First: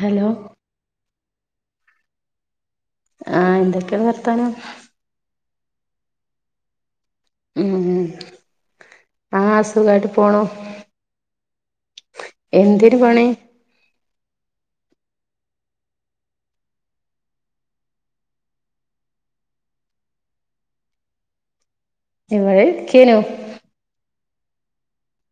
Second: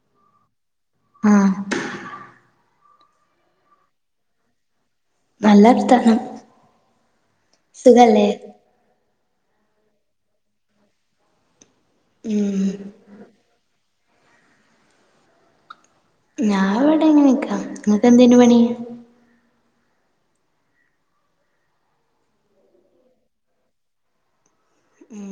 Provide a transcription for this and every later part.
Hello ആഹ് ആഹ് എന്തെക്കെണ് വർത്താനം? നല്ല വർത്താനം ഉം സുഖല്ലേ? ആഹ് സുഖായിട്ട് പോണു. ഉം എന്തെനി പണി? ഞാൻ ഇവിടെങ്ങനെ നിക്കാ ഇങ്ങക്കേന്തേനി പണി? ഇവിടെ ഇരിക്കേനു. ഉം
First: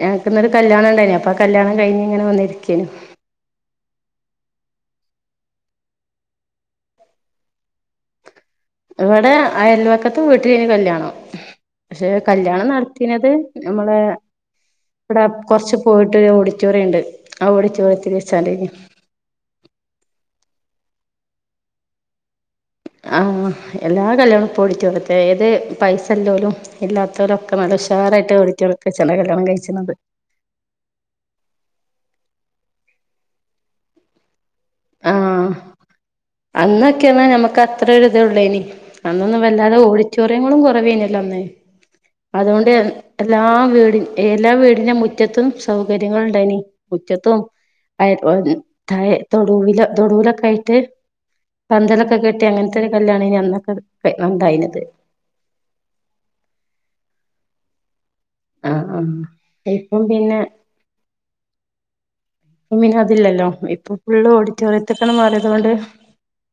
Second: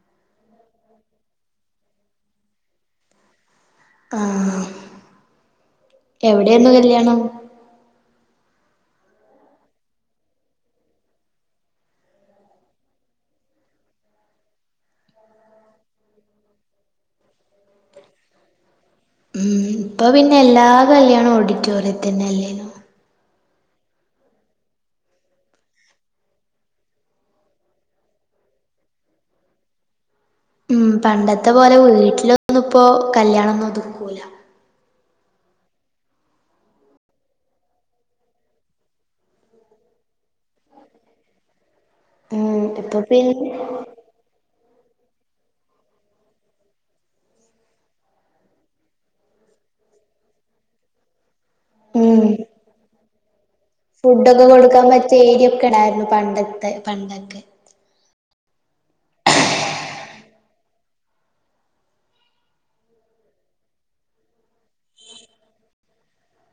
ഞങ്ങക്ക് ഇന്നരു കല്യാണം ഇണ്ടയിനി അപ്പം ആ കല്യാണം കഴിഞ്ഞ് ഇങ്ങനെ വന്ന് ഇരിക്കേന്നു. ആഹ് എവിടേന്നു കല്യാണം? ഇവിടെ അയൽവക്കത്ത് വീട്ടിലേന്നു കല്യാണം പക്ഷെ കല്യാണം നടത്തിനത് നമ്മളെ ഇവടെ കൊറച്ച് പോയിട്ട് ഒരു ഓഡിറ്റോറിയംണ്ട് ആ ഓഡിറ്റോറിയത്തിൽ വച്ചാണ്ടയ്നി. ഉം ഇപ്പൊ പിന്നെ എല്ലാ കല്യാണും ഓഡിറ്റോറിയത്തിനല്ലെ ആഹ് എല്ലാ കല്യാണും ഇപ്പോ ഓഡിറ്റോറിയത്തില ഏത് പൈസല്ലോലും ഇല്ലാത്തരൊക്കെ നല്ല ഉഷാറായിട്ട് ഓഡിറ്റോറിയത്തിൽ വെച്ചാണ്ടാണ് കല്യാണം കഴിച്ച്ണത് ഉം പണ്ടത്തെ പോലെ വീട്ടിലൊന്നും ഇപ്പോ കല്യാണൊന്നും ഒതുക്കൂല. ആഹ് അന്നൊക്കെന്ന് ഞമ്മക്ക് അത്ര ഒരിതൊള്ളയ്നി. അന്നൊന്നും വല്ലാതെ ഓഡിറ്റോറിയങ്ങളും കൊറവേന്യല്ലോ അന്ന് ഉം അതോണ്ട് ഇപ്പൊ എല്ലാ പിന്നെ വീട എല്ലാ വീടിന് മുറ്റത്തും സൗകര്യങ്ങള്ണ്ടായിനി മുറ്റത്തും [unintelligible] തായെ തൊടുവിലോ തൊടുലൊക്കെ ആയിട്ട് പന്തലൊക്കെ ഉം കെട്ടി അങ്ങനത്തെരു കല്യാണയിനു അന്നൊക്കെ ഫുഡൊക്കെ ഉണ്ടായിനത് കൊടുക്കാൻ പറ്റിയ ഏരിയ ഒക്കെ ഇണ്ടായിരുന്നു പണ്ടത്തെ പണ്ടൊക്കെ ആഹ് ആഹ് ഇപ്പം പിന്നെ പ്പം പിന്നെ അതില്ലല്ലോ ഇപ്പൊ ഫുള്ള് ഓഡിറ്റോറിയത്തക്കണ്ട് മാറിയത് കൊണ്ട്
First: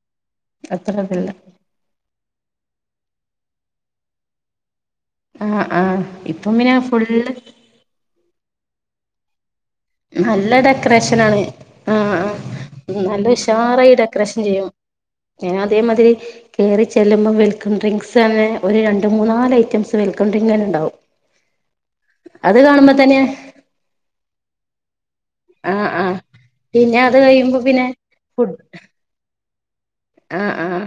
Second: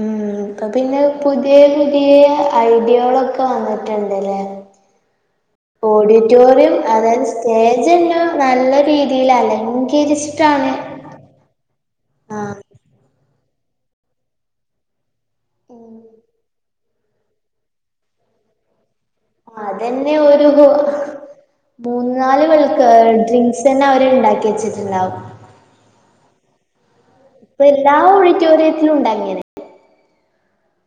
ഉം ഇപ്പൊ അത്ര പിന്നെ ഇതില്ല പുതിയ പുതിയ ഐഡിയോളൊക്കെ വന്നിട്ടുണ്ടല്ലേ ആഹ് ആഹ് ഇപ്പം ഓഡിറ്റോറിയം പിന്നെ അതായത് ഫുള്ള് സ്റ്റേജ്തന്നെ നല്ല രീതിൽ അല്ലങ്ക നല്ല ഡെക്കറേഷനാണ് ആഹ് ആഹ് നല്ല ഉഷാറായി ഡെക്കറേഷൻ ചെയ്യും. അയ്ന് അതേമാതിരി കേറി ചെല്ലുമ്പോ വെൽക്കം ഡ്രിങ്ക്സ് അങ്ങനെ ഒരു രണ്ട് മൂന്നാല് ഐറ്റംസ് അതന്നെ വെൽക്കം ഒരു ഡ്രിങ്കനെ ഇണ്ടാവും മൂന്ന് നാല് തന്നെ വെൽകം ഡ്രിങ്ക്സന്നെ അവര് ഇണ്ടാക്കി വെച്ചിട്ട്ണ്ടാവും ആഹ് ആഹ് പിന്നെ അത് കഴിയുമ്പോ ഇപ്പൊ പിന്നെ എല്ലാ ഫു ഓഡിറ്റോറിയത്തിലും ഉണ്ട് അങ്ങനെ ആഹ് ആഹ്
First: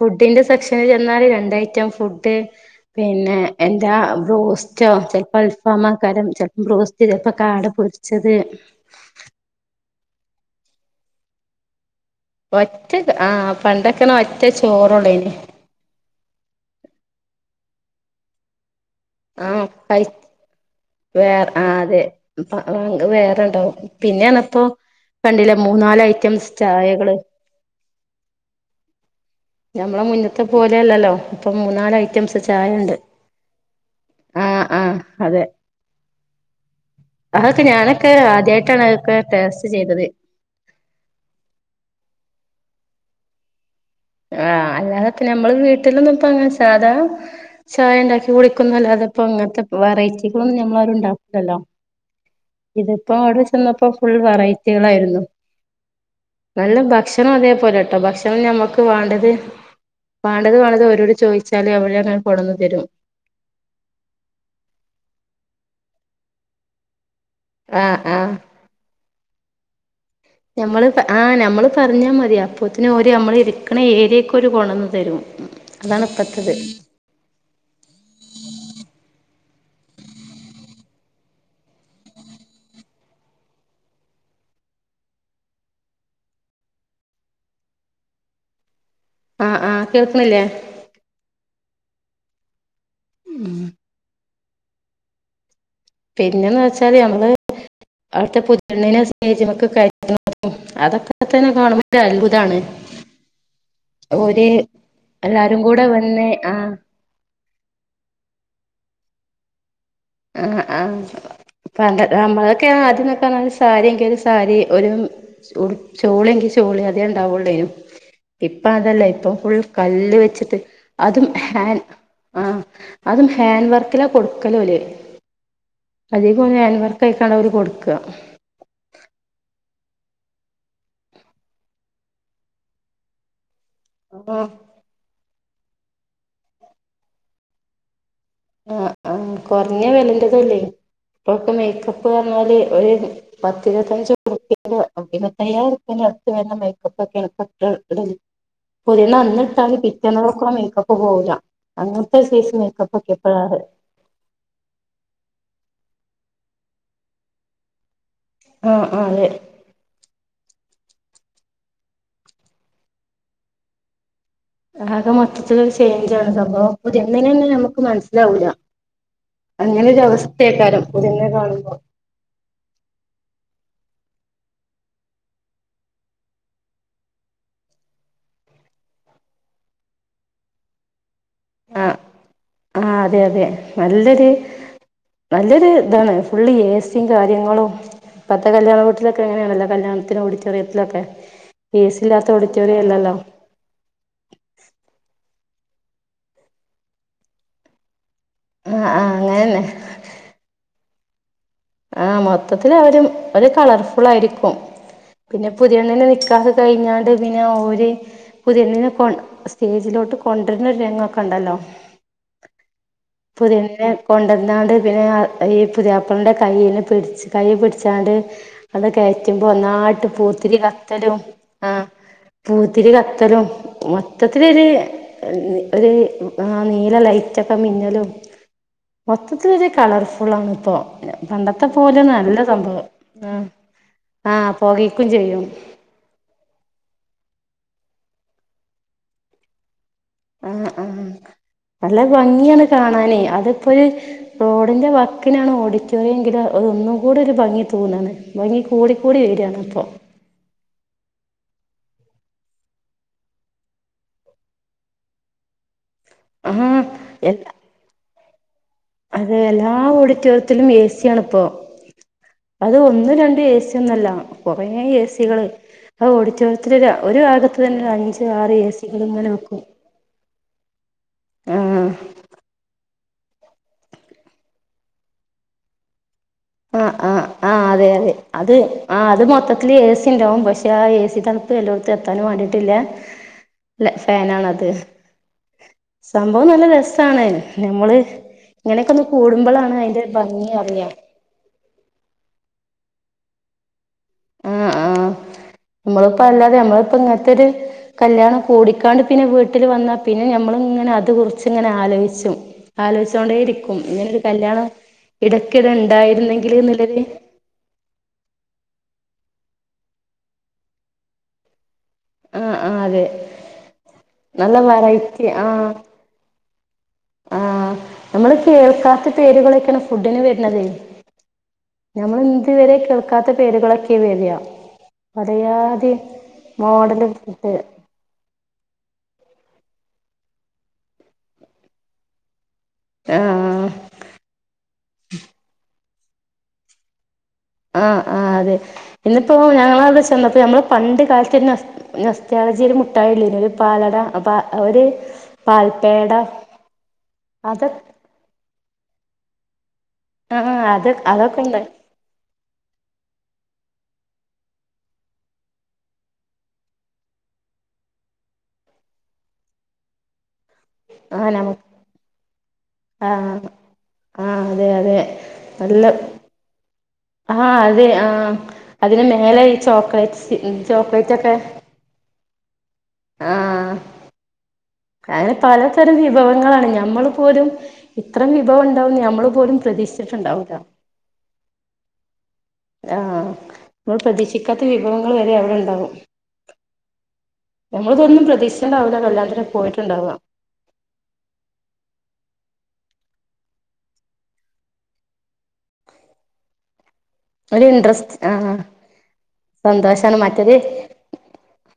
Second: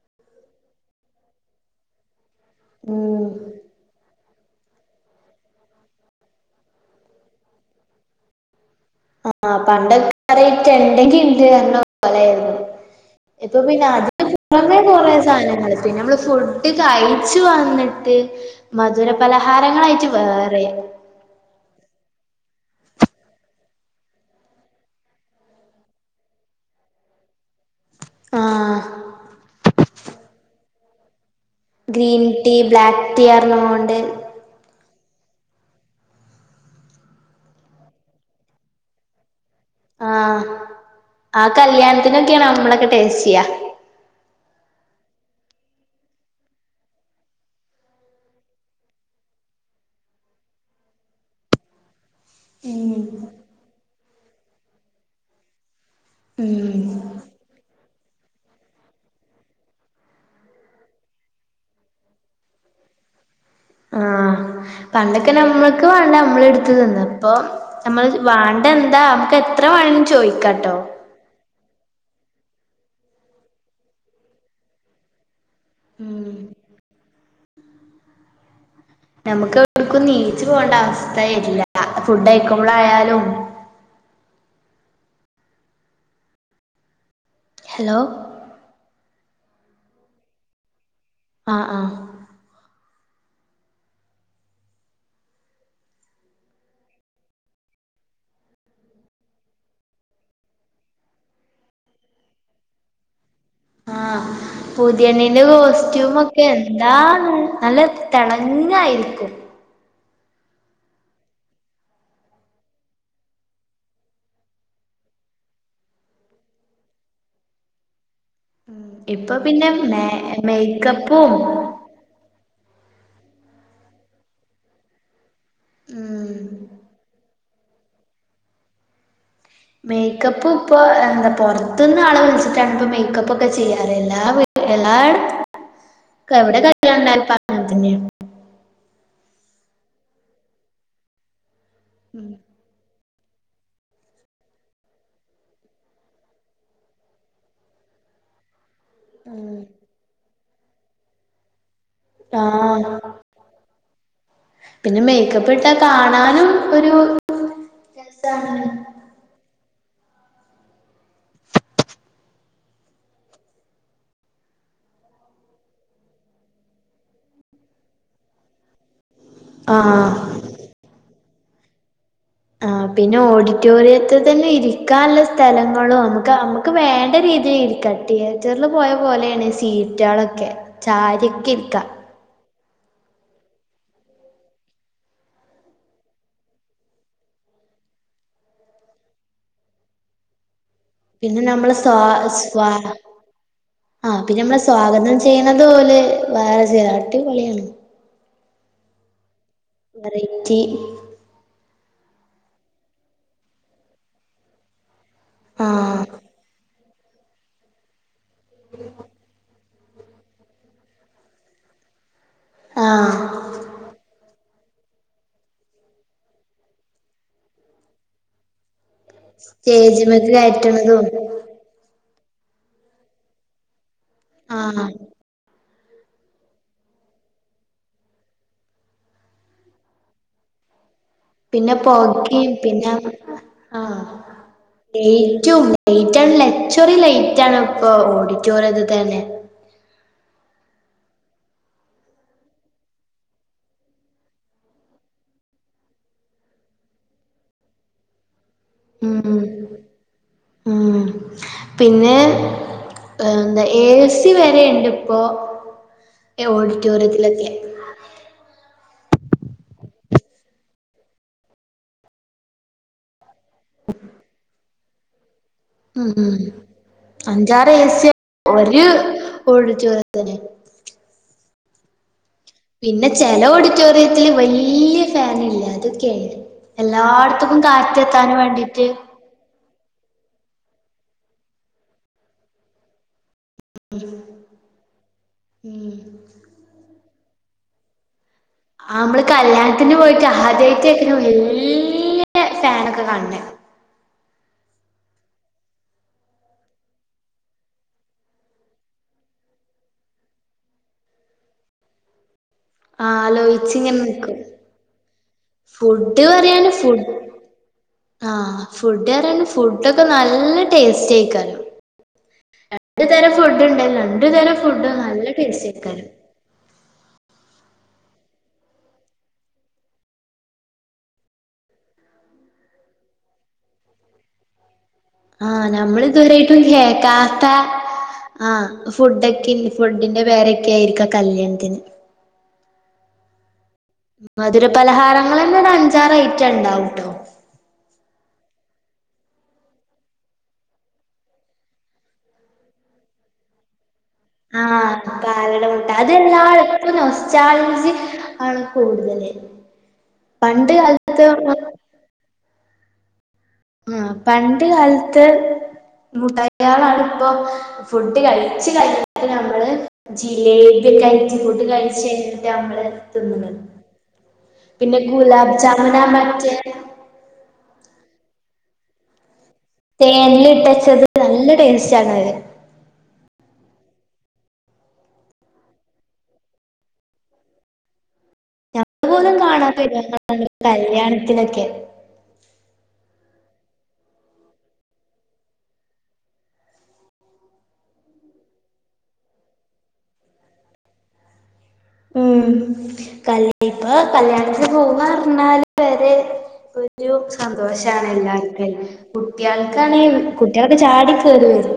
ഫുഡിന്റെ സെക്ഷനില് ചെന്നാല് രണ്ട്ഐറ്റം ഫുഡ് ഉം പിന്നെ എന്താ ബ്രോസ്റ്റോ ചെൽപ്പോ അൽഫാമേക്കാരം ചെൽപ്പോ ബ്രോസ്റ്റ് ചെൽപ്പോ കാട പൊരിച്ചത് ആഹ് പണ്ടൊക്കെ ഇണ്ടെങ്കി ഇണ്ട് പറ പോലരുന്നു ഒറ്റ ആഹ് ഇപ്പൊ പിന്നെ പണ്ടൊക്കെണെ അതിന് ഒറ്റ പുറമെ കുറെ ചോറൊള്ളേനി സാധനങ്ങൾ പിന്നെ നമ്മള് ഫുഡ് കഴിച്ചു വന്നിട്ട് ആഹ് കഴി മധുരപലഹാരങ്ങളായിട്ട് വേറിം വേറെ ആ അതെ പ്പം വേറെണ്ടാവും പിന്നെപ്പറഞ്ഞ ഇപ്പൊ കണ്ടില്ലേ മൂന്നാല് ഐറ്റംസ് ചായകള് ആഹ ഞമ്മളെ മുന്നത്തെ പോലെയല്ലല്ലോ ഇപ്പൊ മൂന്നാല് ഗ്രീൻ ഐറ്റംസ് ടീ ചായ ഇണ്ട് ബ്ലാക്ക് ടീ പറഞ്ഞോണ്ട് ആഹ ആഹ അതെ അതൊക്കെ ഞാനൊക്കെ ആദ്യായിട്ടാണ് അതൊക്കെ ടേസ്റ്റ് ചെയ്ത് ആഹ ആ കല്യാണത്തിനൊക്കെയാണ് അമ്മളൊക്കെ ടേസ്റ്റ് ചെയ്യാ ആഹ് അല്ലാതെ ഇപ്പം നഞമ്മള് വീട്ടിലൊന്നും ഇപ്പ അങ്ങനെ സാധാ ചായ ഇണ്ടാക്കി കുടിക്കുന്നല്ലാതെപ്പോ ഇങ്ങനത്തെ വെറൈറ്റികളൊന്നും ഞമ്മളരും ഇണ്ടാക്കുലല്ലോ ഇതിപ്പോ അവ്ടെ ചെന്നപ്പോ ഫുൾ വെറൈറ്റികളായിരുന്നു നല്ല ഉം ഭക്ഷണം അതേപോലെട്ടോ ഭക്ഷണം നമ്മുക്ക് വാണ്ടത് വാണ്ടത് വാണ്ടത് അരോട് ചോയിച്ചാല് അവരങ്ങനെ കൊടന്ന് തരും ആഹ് പണ്ടൊക്കെ നമ്മക്ക് വാണ്ട നമ്മളെട്ത്ത് തിന്നാ ഇപ്പം ആഹ് നമ്മള് ആഹ് വാ ണ്ട്യന്താ നമക്ക് എത്ര വേണേലും ചോയി ഞമ്മള് ആഹ് നമ്മള് പറഞ്ഞാ മതി അപ്പൊത്തിനും ഓര് നമ്മള് ഇരിക്ക്‌ണ ഈ ഏര്യേക്ക്‌ ഓര് കൊടന്ന് തരും അതാണ് ഉം ഇപ്പത്തെത് നമക്ക് എവ്ട്ക്കും നീച്ച് പോണ്ട അവസ്ഥ വരില്ല ഫുഡ്ഴിക്കുമ്പളായാലും ഹലോ ആഹ് ആഹ് കേൾക്ക്‌ണില്ലേ ആഹ് ആഹ് ഉം പിന്നെന്ന് വെച്ചാല് ഞങ്ങള് അവിട്ത്തെ പുത്യണ്ണിനെ സ്റ്റേജ്‌മക്ക് [inaudible] ഉം അതൊക്കെത്തന്നെ കാണുമ്പോ അത്ഭുതാണ് ആഹ് ഓര് പുതിയണ്ണിന്റെ എല്ലാരും കൂടെ വന്ന് കോസ്റ്റ്യൂമൊക്കെ ആഹ് എന്താന്ന് നല്ല തെളങ്ങയിരിക്കും ആഹ് ആഹ് പണ്ട് നമ്മളൊക്കെ ആദ്യന്നോക്കെ പറഞ്ഞാല് ഒരു സാരി എങ്കില് ഒരു സാരി ഒര് ഉട് ചോളിയെങ്കി ചോളി അതേ ഇണ്ടാവൊള്ളേനു ഇപ്പ അതല്ല ഇപ്പൊ ഫുൾ പിന്നെ മേ കല്ല് വെച്ചിട്ട് അതും മേക്കപ്പും ഹാൻ ആഹ് അതും ഹാൻഡ് വർക്കിലാ കൊട്ക്കലോല് ഉം [unintelligible] ഹൻവർക്കായിക്കാണ്ട ഓല് കൊട്ക്ക മേക്കപ്പ് ഇപ്പൊ എന്താ പൊറത്ത്ന്ന് ആളെ വിളിച്ചിട്ടാണ് ഇപ്പൊ മേക്കപ്പൊ ക്കെ ചെയ്യാറ് എല്ലാ വീ ആഹ് എല്ലാട്ത്തും എവിടെ കല്യാണണ്ടായാലും ഇപ്പ അങ്ങനെത്തന്നാണ് ആഹ് ആഹ് കൊറഞ്ഞ വെലറ്റതുല്ലേ ഇപ്പൊക്കെ മേക്കപ്പ്റ്ഞ്ഞാല് ഒര് പത്തിര്പത്തഞ്ച്റ്പ്യ ഇപ്പൊ ഇരുവത്തയ്യായിരുപ്യന്റെ അട്ത്ത് വെര്ണ മേക്കപ്പൊക്ക്യാണ് [unintelligible] ഇടല് പുത്യണ്ണ് ഉം അന്ന്ട്ടാലും പിറ്റേന്നേകക്കും ആ മേക്കപ്പ് പോവുല അങ്ങനത്തെ സൈസ് ആഹ് മേക്കപ്പൊക്കെ ഇപ്പടാറ് പിന്നെ മേക്കപ്പ് ഇട്ടാ കാണാനും ഒരു രസാണ് ആഹ് ആഹ് അതെ ആകെ മൊത്തത്തിലൊര് ചേഞ്ചാണ് സംഭവം പുത്യണിന്നെന്നെ നമ്മക്ക് മനസ്സിലാവുല അങ്ങനൊരു ആഹ് അവസ്ഥേക്കാരം പുത്യണ്ണിനെ കാണുമ്പം ആഹ് പിന്നെ ഓഡിറ്റോറിയത്ത് തന്നെ ഇരിക്കാന്ല്ല സ്ഥലങ്ങളും നമുക്ക് നമുക്ക് വേണ്ട രീതി ഇരിക്കാം തിയേറ്ററിൽ പോയ പോലെയാണ് സീറ്റേളൊക്കെ ചാരിക്കെ ഇരിക്കാ ആഹ് ആഹ് അതെ അതെ നല്ലൊര് നല്ലൊരു ഇതാണ് ഫുള്ള് എസിം കാര്യങ്ങളും ഇപ്പത്തെ കല്ല്യാണ വീട്ട്ലൊക്കെ അങ്ങനെ ആണല്ലോ കല്യാണത്തിന് ഓഡിറ്റോറിയ ത്തിലോക്കെ പിന്നെ നമ്മള് സ്വാ എസില്ലാത്ത ഓഡിറ്റോറിയം സ്വാ ഇല്ലല്ലോ ആഹ് പിന്നെ നമ്മള് സ്വാഗതം ചെയ്യണതു ഓല് വേറെ ചേലാ അടിപൊള്യണ് ആഹ് ആഹ് അങ്ങനന്നെ വെറൈറ്റി ആഹ് മൊത്തത്തില് അവരും ഒരു കളർഫുളായിരിക്കും പിന്നെ ആഹ് പുതിയണ്ണിനെ നിക്കാഹ് കഴിഞ്ഞാണ്ട് പിന്ന ഓര് പുതിയെണ്ണിനെ കൊ സ് സ്റ്റേജിലോട്ട് കൊണ്ടര്ണ രാങ്ങോക്കെണ്ടല്ലോ ആഹ് പുത്യണ്ണിനെ കൊണ്ടന്നാണ്ട് പിന്നെ ഈ പുതിയാപ്പളന്റെ കൈല് പിടിച്ച് കൈ പിടിച്ചാണ്ട് അത് കയറ്റുമ്പോ ഒന്നായിട്ട് സ്റ്റേജിമക്ക് പൂത്തിരി കയറ്റണതും കത്തലും ആഹ് പൂത്തിരി കത്തലും മൊത്തത്തിലൊര് ആഹ് നീ ഒര് ആഹ് നീല ലൈറ്റൊക്കെ മിന്ന ലും മൊത്തത്തിലൊര് കളർഫുളാണ്പ്പം പണ്ടത്തെ പിന്നെ പോലോന്നല്ല പൊകയും സംഭവം പിന്നെ ഉം ആഹ് ആഹ് പോകീക്കും ചെയ്യും ലൈറ്റും ലൈറ്റാണ് ലെച്ചോറി ലൈറ്റാണ് ഇപ്പൊ ഓഡിറ്റോറിയത്തി തന്നെ ആഹ് ആഹ് നല്ല ഭംഗിയാണ് കാണാന് അതിപ്പോ റോഡിന്റെ വാക്കിനാണ് ഓഡിറ്റോറിയം എങ്കില് അത് ഒന്നും കൂടി ഒരു ഭംഗി തോന്നാണ് ഭംഗി കൂടിക്കൂടി ഉം വര്യാണ് അപ്പൊ ഉം പിന്നെ ഏഹ് ന്താ എ സി വരെയുണ്ട് ഇപ്പോ ആഹ് എല്ലാ ഓഡിറ്റോറിയത്തിലൊക്കെ അതെ എല്ലാ ഓഡിറ്റോറിയത്തിലും എ സി യാണിപ്പോ അതും ഒന്നു ര എ സി ഒന്നുല്ല കുറേ എ സി കള് ആ ഉം ഓഡിറ്റോറിയത്തില് ഒരു ഭാഗത്ത് അഞ്ചാറ് എ തന്നെ അഞ്ച് ആറ് എ സി കൾ ഇങ്ങനെ വെക്കും തന്നെ അഹ് പിന്നെ ചെല ഓഡിറ്റോറിയത്തില് വല്ല്യ ഫാൻ ഇല്ലേ അതൊക്കെ ആയിരി ആഹ് ആഹ് ആഹ് അതെ അതെ അത് വേണ്ടിട്ട് ആഹ് അത് മൊത്ത ത്തില് എ സി ഉണ്ടാവും പക്ഷെ ആ എ സി തണുപ്പ് എല്ലോത്തും എത്താനും വേണ്ടിട്ടില്ല ല്ല ഫാനണത് ഉം സംഭവം നല്ല രസ സാണ് നമ്മള് ഇങ്ങനെയൊക്കെ ഒന്ന് കൂടുമ്പോളാണ് അയിന്റെ ഭംഗി അറിയാ ഒരു വല്ല്യ ഫാനൊക്കെ കാണാണെ ആഹ് ആഹ് നമ്മളിപ്പോ അല്ലാതെ നമ്മളിപ്പോ ഇങ്ങനത്തൊരു കല്യാണം കൂടിക്കാണ്ട് പിന്നെ വീട്ടിൽ വന്നാൽ പിന്നെ ഞമ്മൾ ഇങ്ങനെ അത് കുറിച്ച് ഇങ്ങനെ ആലോയിച്ചും ആലോയിച്ചോണ്ടേ ആലോയിച്ച് ഇരിക്കും ഇങ്ങനെ ഇങ്ങനൊരു നിക്കും കല്യാണം ഇടക്കിടെ ഫുഡ് ഉണ്ടായിരുന്നെങ്കില് പറയാന് എന്നുലൊരു ഫുഡ് ആഹ് ഫുഡ്റിയണ്ട് ഫുഡൊക്കെ നല്ല ടേസ്റ്റ് ആയിക്കാനും ആഹ് ആഹ് രണ്ട് അതെ തരം ഫുഡ് ഉണ്ട് രണ്ട് തരം നല്ല ഫുഡും നല്ല വെറൈറ്റി ടേസ്റ്റ് ആഹ് കായിക്കനും ആഹ് നമ്മള് കേൾക്കാത്ത പേരുകളൊക്കെയാണ് ഫുഡിന് വരണത് ഞമ്മൾ ഇതുവരെ കേൾക്കാത്ത പേരുകളൊക്കെ വരിയാ ആഹ് നമ്മൾ ഇതുവരായിട്ടും മോഡല് കേക്കാത്ത ഫുഡ് ആഹ് ഫുഡക്കെ ഫുഡിന്റെ പേരൊക്കെ ആയിരിക്കും കല്യാണത്തിന് ആഹ് മധുരപലഹാരങ്ങൾ തന്നെ ഒരു അഞ്ചാറ് ഐറ്റം ഉണ്ടാവുട്ടോ ആഹ് ആഹ് അതെ ഇന്നിപ്പോ ഞങ്ങൾ അവിടെ ചെന്നപ്പോ ഞമ്മള പണ്ട് കാലത്ത് തന്നെ നൊസ്റ്റാൾജിയ ഒരു മുഠായില്ലേ ഒരു പാലട പ ഒരു ആഹ് പാലട മുട്ടാ പാൽപ്പേട അതെല്ലാളപ്പ അത് നൊസ്റ്റാൾജി ആണ് കൂടുതല് ആഹ് പണ്ട് അത് കാലത്ത്‌ അതൊക്കെ ഉണ്ട് ആഹ് പണ്ട് കാലത്ത് മുട്ടയികളാണ് ഇപ്പൊ ഫുഡ് കഴിച്ചു കഴിഞ്ഞിട്ട് നമ്മള് ജിലേബി ആഹ് റ്റായിട്ട് ഫുഡ്‌ നമുക്ക് കഴിഞ്ഞിട്ട് നമ്മള് ആഹ് തിന്ന്ന്നത് ആഹ് അതെ അതെ പിന്നെ ഗുലാബ് ജാമിന നല്ല മറ്റേ ആഹ് അതെ ആഹ് അതിന് മേലെ ഈ ചോക്ലേറ്റ്സ് ചോക്ലേറ്റ് ഒക്കെ ടെസ്റ്റാണ് വരിക ആഹ് അങ്ങനെ പലതരം വിഭവങ്ങളാണ് ഞമ്മൾ പോലും ഇത്രം വിഭവം ഉണ്ടാവും നമ്മൾ പോലും പ്രതീക്ഷിച്ചിട്ടുണ്ടാവൂല്ല കല്യാണത്തിനോക്കെ ആഹ് ഇമ്മൾ പ്രതീക്ഷിക്കാത്ത വിഭവങ്ങൾ വരെ അവി ടെ ഇണ്ടാകും നമ്മളിതൊന്നും പ്രതീക്ഷിച്ചണ്ടാവില്ലാ കല്യാണത്തിന് പോയിട്ടുണ്ടാവ ഉം കല് ഇപ്പൊ കല്യാണത്തിന് പോവ പറഞ്ഞാല് വേരെ ഒരു ഒരു സന്തോഷാണ് ഇൻട്രസ്റ്റ് ആഹ് എല്ലാർക്കും കുട്ടിയാ ൾക്കാണെ സന്തോഷാണ് കുട്ടിആളോ മറ്റേത് ക്കെ ചാടി കേറി വരും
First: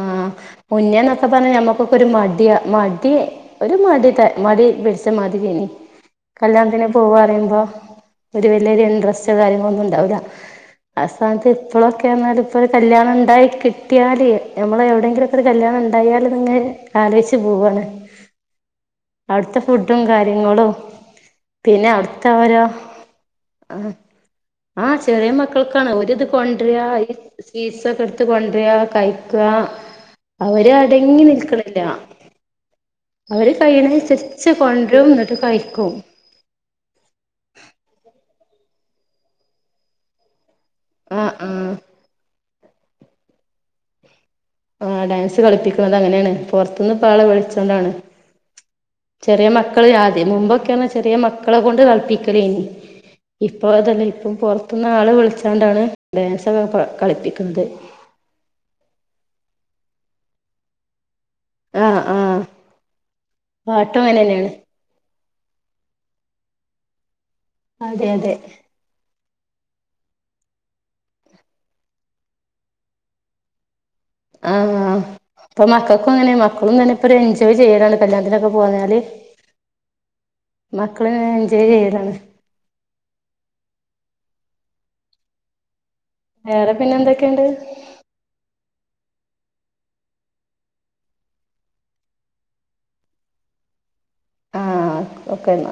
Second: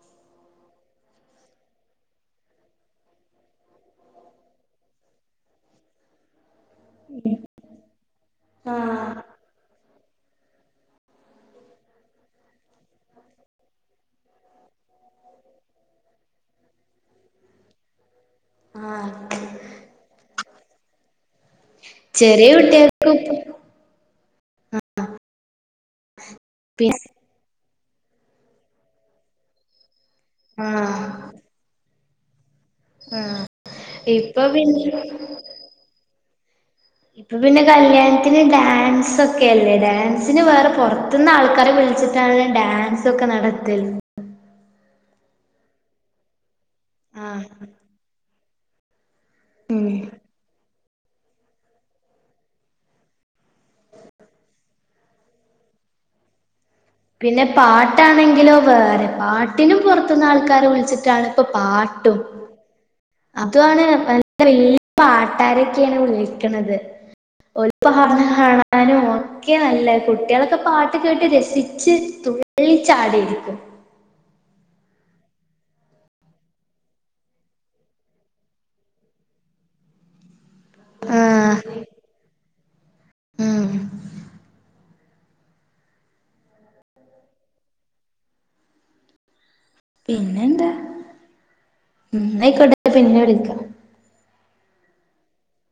ആഹ് മുന്നേന്നൊക്കെ പറഞ്ഞ നമ്മുക്കൊക്കെ ഒരു മഡ്യാ മടി ഒരു മടി ത മടി പിടിച്ച മതിരായ്നി കല്യാണത്തിന് പോവാ പറീമ്പോ ഒരു വലിഒരു ആഹ് ഇൻട്രസ്റ്റ് കാര്യങ്ങളോ ഒന്നും ഉണ്ടാവില്ല ആസ്ഥാനത്ത് ഇപ്പോളോക്കൊനറഞ്ഞ ഇപ്പോഒരു കല്യാണം ഇണ്ടായി കിഡ്യായല് നമ്മള് എവിടെയെങ്കിലും ഒക്കെ ഒരു കല്യാണം ഇണ്ടായാലും നിങ്ങെ ആലോയ്ച്ച് പോവണ് ആഹ് അവിട്ത്തെ ഫുഡും കാര്യങ്ങളും പിന്നെ ചെറിയ അവിട്ത്തോരോ കുട്ടികൾക്കും ആഹ് ആ ചെറിയ മക്കൾക്കാണ് ഒരിത് പി കൊണ്ടരാ സീറ്റ്സൊക്കെ എടുത്ത് കൊണ്ട്രാ കഴിക്ക അവര് ആഹ് അടങ്ങി നിൽക്കിണില്ല ആഹ് കൈണെ ഇപ്പൊ സച്ച് പിന്നെ കൊണ്ട്രും ന്നിട്ട് കഴിക്കും ഇപ്പൊ പിന്നെ കല്യാണത്തിന് ഡാൻസ്ക്കെ അല്ലേ ഡാൻസിന് വേറെ പോറ ത്ത്ന്ന് ആഹ് ആൾക്കാരെ ആഹ് വിളിച്ചിട്ടാണ് ഡാൻസോക്കെ നടത്തൽ ആ ഡാൻസ് കളിപ്പിക്ന്നത് അങ്ങനണ് പോറത്തുന്ന് പാളെ ആഹ് വിളിച്ചോണ്ടാണ് ചെറിയ മക്കൾ ഉം ആതി മുമ്പൊക്കെന്നറഞ്ഞ ചെറിയ മക്കളെ കൊണ്ട് ക ളപ്പിക്കലേനി ഇപ്പൊ അതല്ലേ ഇപ്പൊ പുറത്ത് ന് ആള് വിളിച്ചാണ്ടാണ് ഡാൻസൊക്കെ പ പിന്നെ പാട്ടാണെങ്കിലോ വേറെ പാട്ടിനും പോറത്ത് ന്ന് ആൾക്കാരെ വിളിച്ചിട്ടാണ് ഇപ്പ ആഹ് പാട്ടും ആഹ് അതാണ് പാട്ടും അങ്ങനെ നല്ല തന്നെയാണ് വലിയ പാട്ടുരൊക്കെണ് വിളിക്ണത് ഓൽ അതെ പാട്നെ അതെ കാണാനും ഒക്കെ നല്ല കുട്ടികളൊക്കെ പാട്ട് കേട്ട് രസിക്ക ച്ച് തുള്ളിച്ചാടയിരിക്കും ആഹ് ഇപ്പൊ മക്കക്കും അങ്ങനെ മക്കളും തന്നെ ഒരു എൻജോയ് ചെയ്യലാണ് കല്യാത്തിനൊക്കെ പോന്നാല് മക്കള് ആ എൻജോയ് ചെയ്യലാണ് ഉം വേറെ പിന്നെ എന്തൊക്കെണ്ട് പിന്നെന്താ ഉം ഇന്നയ്ക്കോട്ടെ പിന്നെ വിളിക്കാം ആഹ് ഓക്കെന്ന